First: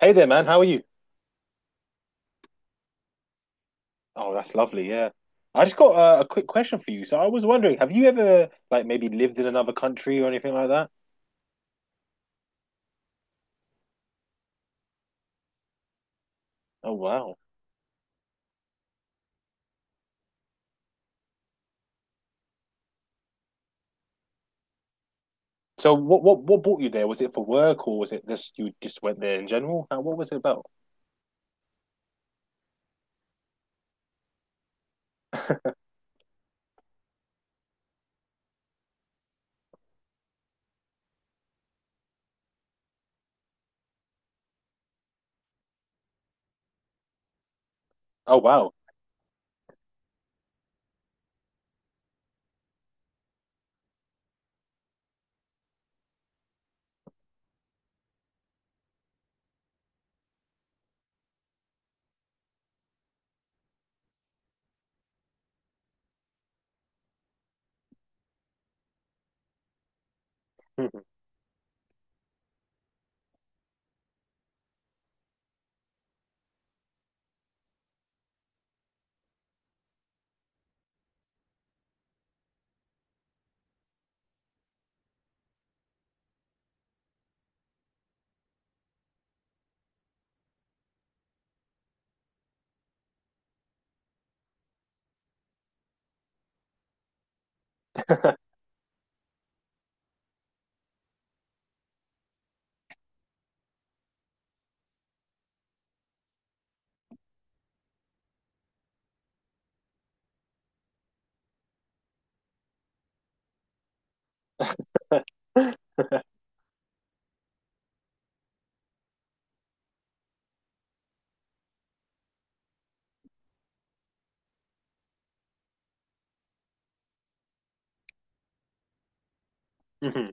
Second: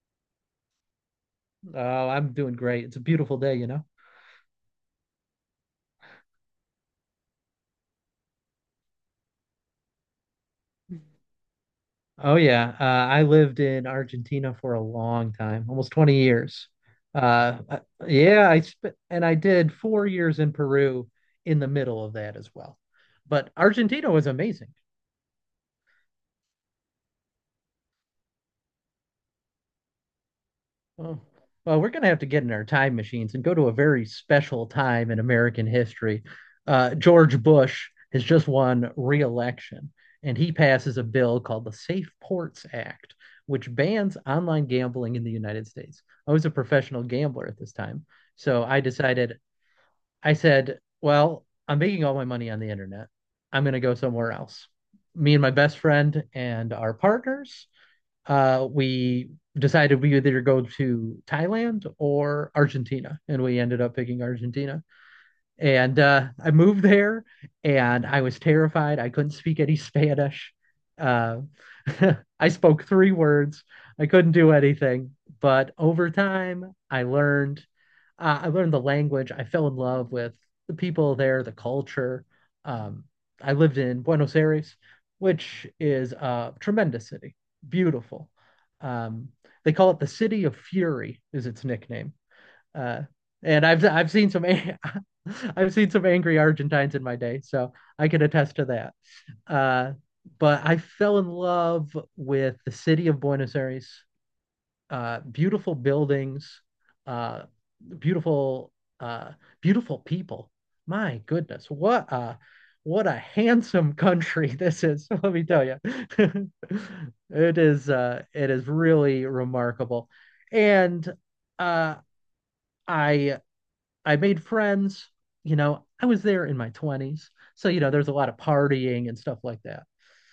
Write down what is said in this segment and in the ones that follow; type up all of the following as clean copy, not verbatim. Hey there, man. How are you? Oh, I'm doing great. It's a beautiful day, you know? Oh, that's lovely. Yeah. I just got a quick question for you. So I was wondering, have you ever like maybe lived in another country or anything like that? Oh, yeah. I lived in Argentina for a long time, almost 20 years. Oh, wow. Uh, I- yeah, I spent, and I did 4 years in Peru in the middle of that as well. But Argentina was amazing. So what brought you there? Was it for work or was it just you just went there in general? What was it about? Oh, well, we're going to have to get in our time machines and go to a very special time in American history. George Bush has just won re-election, and he passes a bill called the Safe Ports Act, which bans online gambling in the United States. I was a professional gambler at this time, Oh, so wow. I decided. I said, "Well, I'm making all my money on the internet. I'm going to go somewhere else." Me and my best friend and our partners we decided we either go to Thailand or Argentina, and we ended up picking Argentina. And I moved there and I was terrified. I couldn't speak any Spanish. Uh, I spoke three words. I couldn't do anything. But over time, I learned. I learned the language. I fell in love with the people there, the culture. Um, I lived in Buenos Aires, which is a tremendous city, beautiful. Um, they call it the City of Fury, is its nickname uh, and I've seen some I've seen some angry Argentines in my day, so I can attest to that. Uh, but I fell in love with the city of Buenos Aires. Beautiful buildings, uh, beautiful uh, beautiful people. My goodness, what a handsome country this is. Let me tell you, it is really remarkable, and uh, I I made friends. You know, I was there in my 20s. So, you know, there's a lot of partying and stuff like that. Mhm.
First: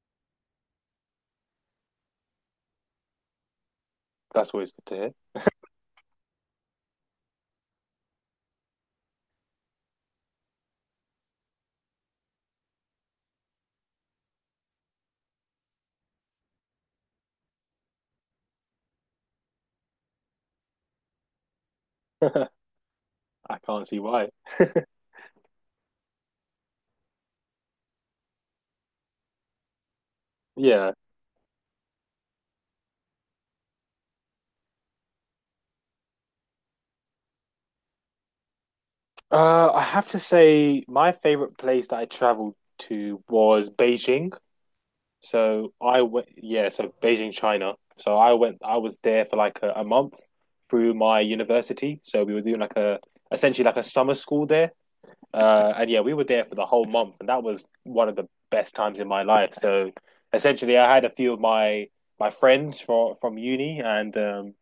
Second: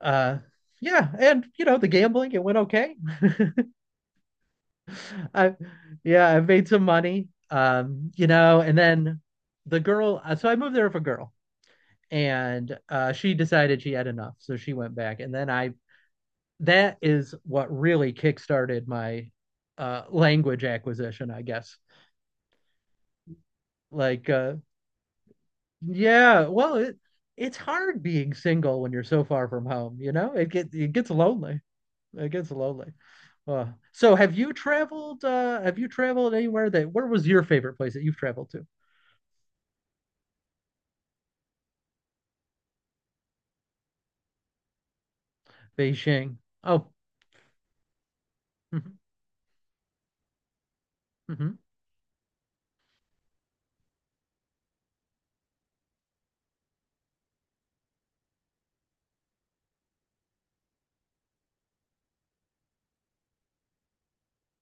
Uh, yeah. And, you know, the gambling, it went okay. That's always good to hear. I, yeah, I made some money. You know, and then the girl, so I moved there with a girl and she decided she had enough. So she went back. That is what really kickstarted my language acquisition, I guess. I can't see why. Like, uh, Yeah, well, it's hard being single when you're so far from home, you know? Yeah. It gets lonely. It gets lonely. Uh, so have you traveled have you traveled anywhere that where was your favorite place that you've traveled to? I have to say my favorite place that I traveled to was Beijing. So I went, Beijing. yeah, Oh. so Beijing, China. So I went, I Hmm. was there for like a month through my Hmm. university. So we were doing like essentially like a summer school there. And yeah, we were there for the whole month, and that was one of the best times in my life. So essentially, I had a few of my friends from uni, and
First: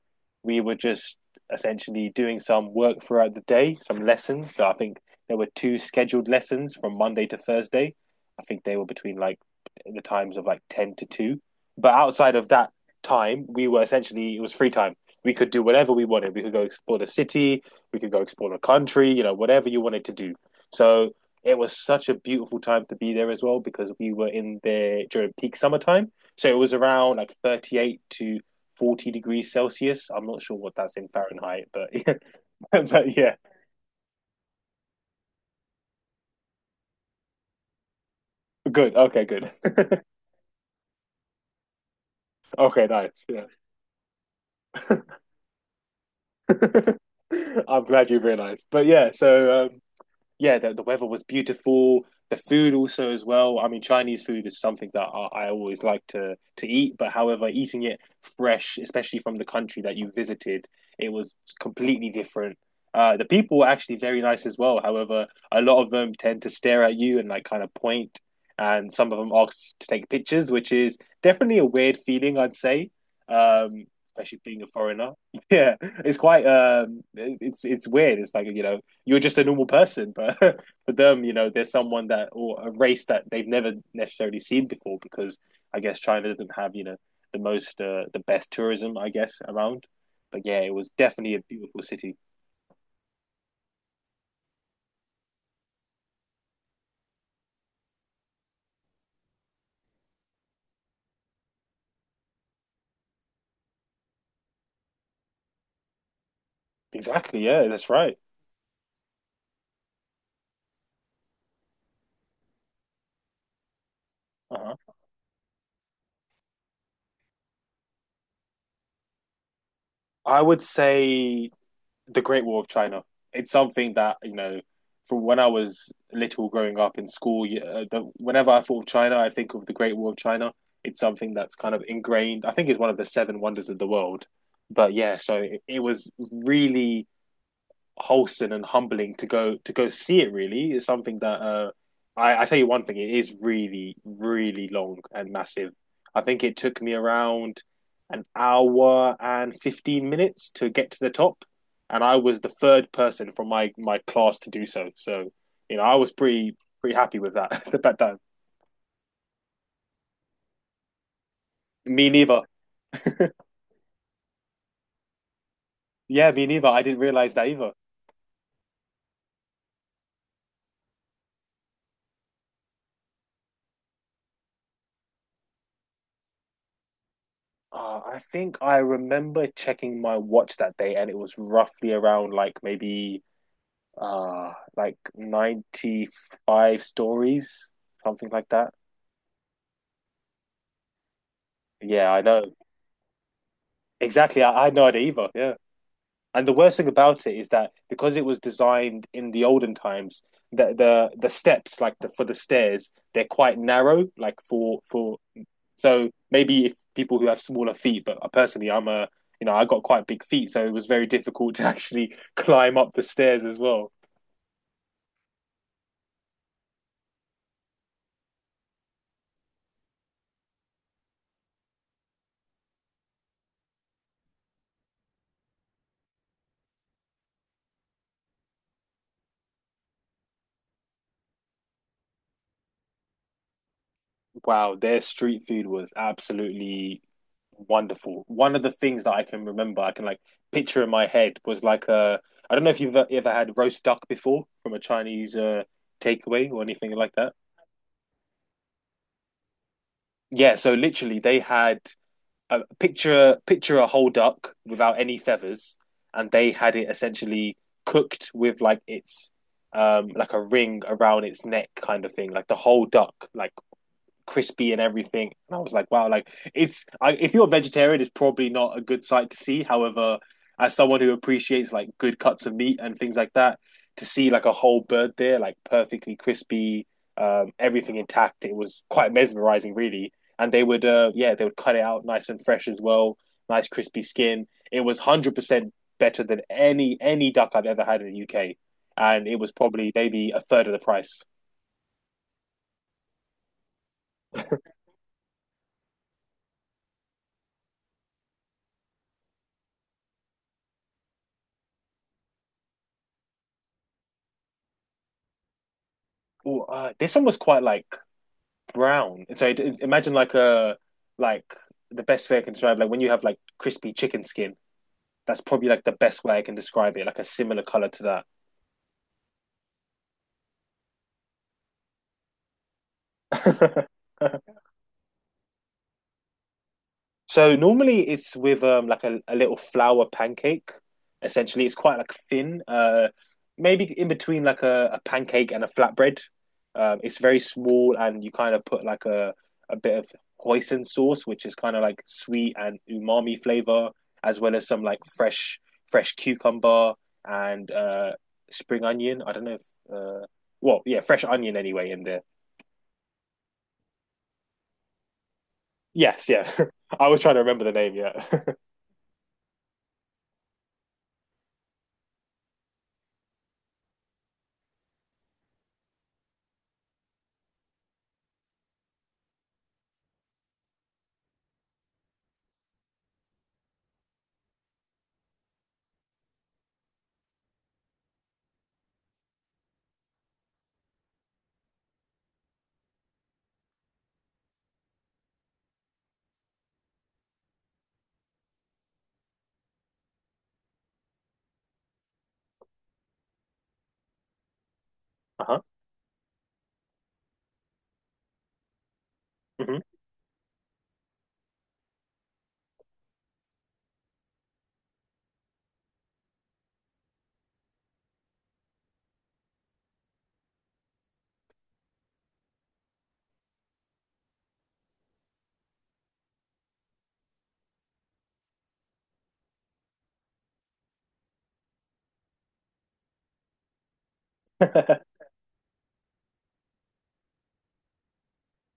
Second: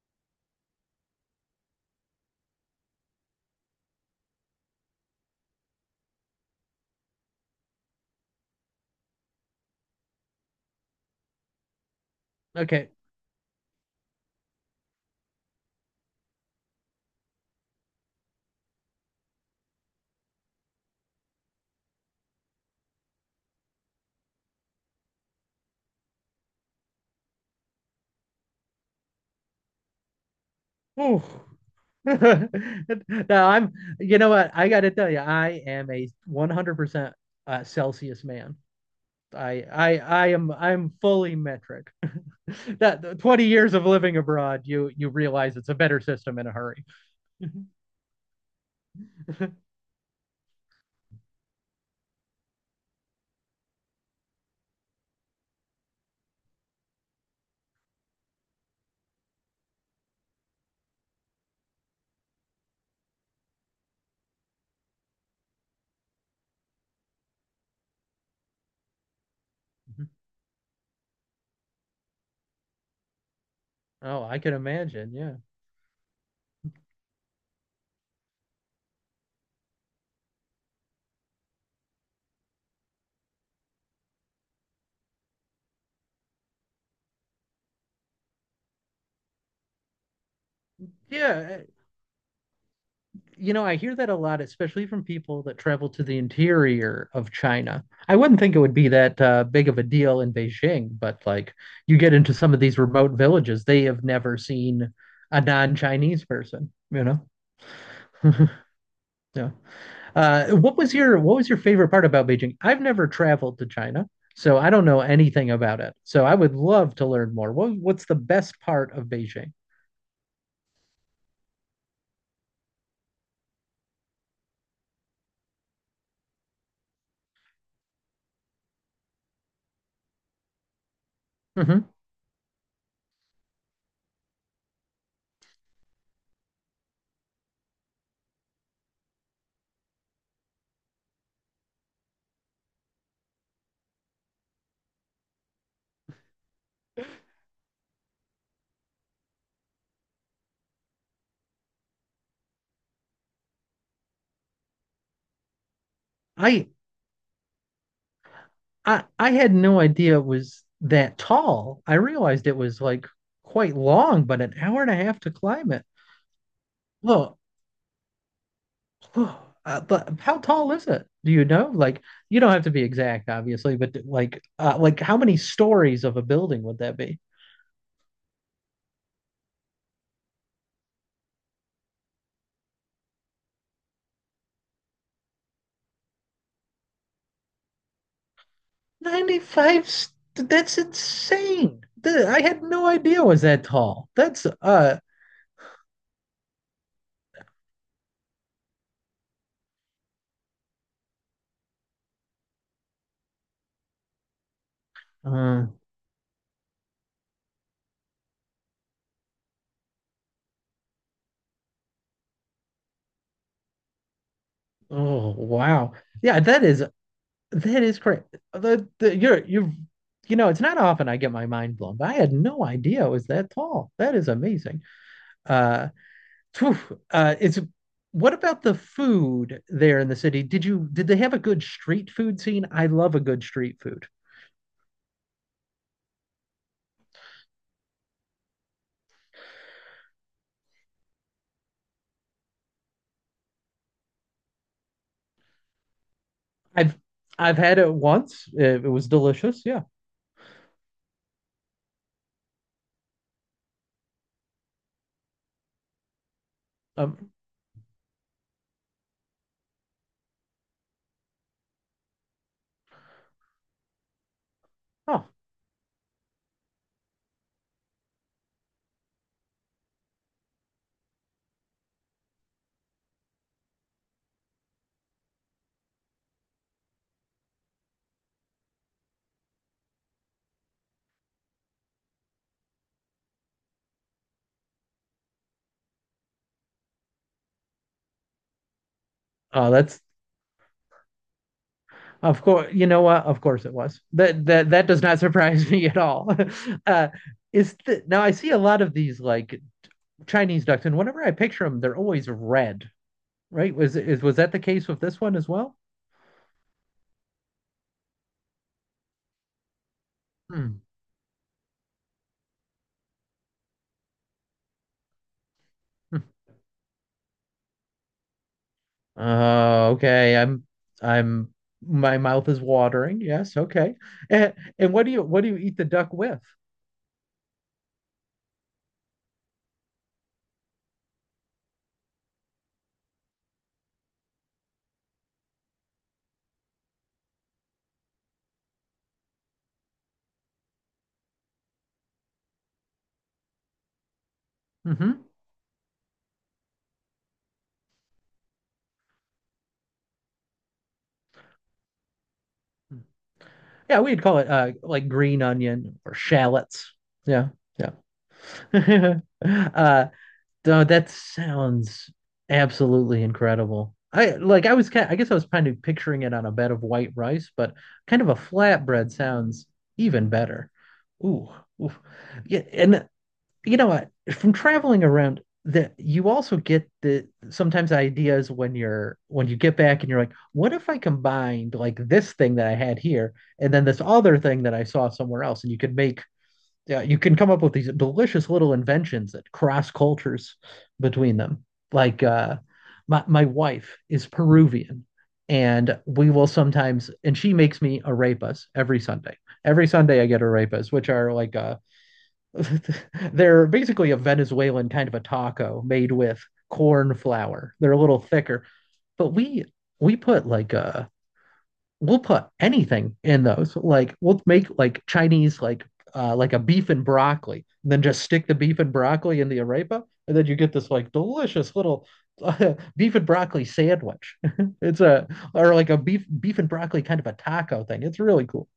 we were just essentially doing some work throughout the day, some lessons. So I think there were two scheduled lessons from Monday to Thursday. I think they were between like the times of like ten to two. But outside of that Okay. time, we were essentially it was free time. We could do whatever we wanted. We could go explore the city. We could go explore the country. You know, whatever you wanted to do. So it was such a beautiful time to be there as well because we were in there during peak summertime. So it was around like 38 to 40 degrees Celsius. I'm not sure what that's in Ooh. Fahrenheit, but yeah. But yeah, Now I'm You know what? I gotta tell you, I am a 100% Celsius man. good. Okay, good. I'm fully metric. Okay, That nice. Yeah. 20 years of living abroad, you realize it's a better system in a hurry. I'm glad you realized. But yeah, yeah, the weather was beautiful. The food also as well. I mean, Chinese food is something that I always like to eat. But however, eating it fresh, especially from the country that you visited, it was completely different. The people were actually very nice as well. However, a lot of them tend to stare at you and like kind of point, and some of them ask to take pictures, which is definitely a weird feeling, I'd say. Um, Oh, I Especially can being a foreigner. imagine. Yeah. Yeah, it's quite it's weird. It's like, you know, you're just a normal person. But for them, you know, there's someone that or a race that they've never necessarily seen before because I guess China doesn't have, you know, the most the best tourism I guess around. But yeah, it was definitely a Yeah, eh, beautiful city. you know, I hear that a lot, especially from people that travel to the interior of China. I wouldn't think it would be that big of a deal in Beijing, but like you get into some of these remote villages, they have never seen a non-Chinese person, you know? Exactly. Yeah, that's right. Yeah. What was your what was your favorite part about Beijing? I've never traveled to China, so I don't Uh-huh. know anything about it. So I would love to learn more. What what's the best part of Beijing? I would say the Great War of China. It's something that, you know, from when I was little growing up in school. Yeah. Whenever I thought of China, I think of the Great War of China. It's something that's kind of Hmm. ingrained. I think it's one of the seven wonders of the world. But yeah, so it was really wholesome and humbling to go see it. Really, it's something that I tell you one thing: it is really, really long and massive. I think it took me around an hour and 15 minutes to get to the top, and I was the third person from my class to do so. So, you know, I was pretty I pretty happy with that at that time. I had no idea it was that tall. I Me neither. realized it was like quite long, but an hour and a half to climb it. Yeah, me neither. I didn't realize Well, that either. But how tall is it? Do you know? You don't have to be exact, obviously, but like how many stories of a building would that be? I think I remember checking my watch that day, and it was roughly around like maybe like 95 stories, something like that. That's insane. Yeah, I I know. had no idea it was that tall. Exactly. That's I had no idea either. Yeah. And the worst thing about it is that because it was designed in the olden times, the steps like the for the stairs, they're quite narrow, like for uh so maybe if people who have smaller feet, but personally I'm a you know, I got quite big feet, so it was very difficult to actually climb up the stairs as well. Oh, wow. Yeah, that is correct. The you're you You know, it's not often I get my mind blown, but I had no idea it was that tall. That is amazing. Uh Phew, is What about the food there in the city? Did they have a good street food scene? I love a good street food. Wow, their street food was absolutely wonderful. One of the things that I can remember, I can like picture in my head was like a I don't know if you've ever had roast duck before from a Chinese takeaway or anything I've like that. I've had it once. It was delicious. Yeah. Yeah, so literally they had a picture a whole duck without any feathers, and they had it Um, essentially cooked with like its like a ring around its neck kind of thing, like the whole duck, like crispy and oh, everything. And I was like, wow, like if you're a vegetarian, it's probably not a good sight to see. However, as someone who appreciates like good cuts of meat and things like that, to see like a whole bird there, like perfectly crispy, everything intact, it was quite mesmerizing, really. And they would, yeah, they would cut it out nice and fresh as well, nice crispy skin. It was 100% better than any duck I've ever had in the UK, and it was oh, probably that's maybe a third of the price. of course. You know what? Of course it was. That does not surprise me at all. Uh, Now I see a lot of these like Chinese ducks, and whenever I picture them, they're always red. Right? Was that the case with this one as well? Ooh, this one was quite like brown. So imagine like a Hmm. like the best way I can describe like when you have like crispy chicken skin. That's probably like the Hmm. best way I can describe it, like a similar color to Okay. I'm My mouth is watering. Yes, that. okay. And, and what do you eat the duck with? So normally it's with like a little flour pancake. Essentially, it's quite like thin. Maybe in between like a pancake and a flatbread. It's very small, and you kind of put like a bit of hoisin sauce, which is kind of like sweet and umami flavor, as well as some like Hmm. Fresh cucumber and spring onion. I don't know if uh well yeah fresh onion anyway in there. Yeah, we'd call it like green onion or Yes, yeah. shallots. I was trying to Yeah, remember the yeah. name. Yeah. Uh, no, that sounds absolutely incredible. I guess I was kind of picturing it on a bed of white rice, but kind of a flatbread sounds even better. Ooh, ooh. Yeah, and you know what? From traveling around, that you also get the sometimes ideas when you're when you get back and you're like, what if I combined like this thing that I had here and then this other thing that I saw somewhere else, and you could make yeah, you can come up with these delicious little inventions that cross cultures between them. Like uh, my wife is Peruvian, Uh and we will sometimes and she makes me arepas every Sunday. huh. Every Sunday I get arepas, which are like they're basically a Venezuelan kind of a taco made with corn flour. They're a little thicker, but we put like we'll put anything in those. Like we'll make like Chinese like a beef and broccoli, and then just stick the beef and broccoli in the arepa, and then you get this like delicious little beef and broccoli sandwich. Hmm. It's a or Like a beef and broccoli kind of a taco thing. It's really cool.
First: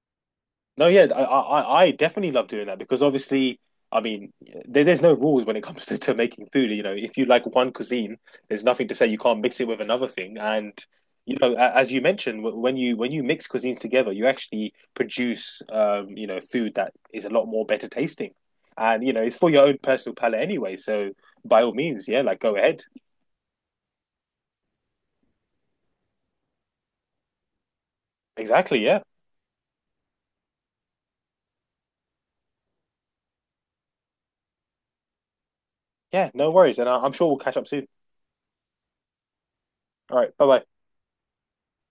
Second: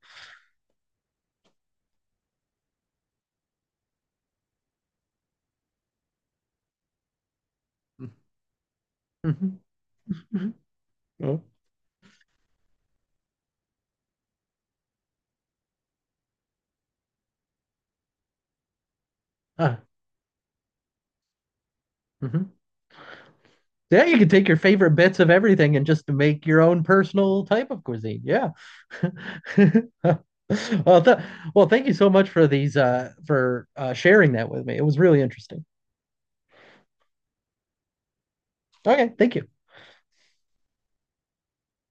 No, yeah, I definitely love doing that because obviously, I mean, there's no rules when it comes to making food. You know, if you like one cuisine, there's nothing to say you can't mix Mhm. it with another thing. Mhm. And you Oh. know, as you mentioned, when you mix cuisines together, you actually produce, you know, food that is a lot more better tasting. And you know, it's for your own Ah. personal palate anyway. So by all means, yeah, like Mhm. go ahead. Yeah, you can take your favorite bits of everything and just make your own personal type of cuisine. Yeah. Exactly, yeah, Well, thank you so much for these for sharing that with me. It was really interesting. yeah, no worries. And I'm sure we'll catch up soon. Okay, thank you. All right, bye bye.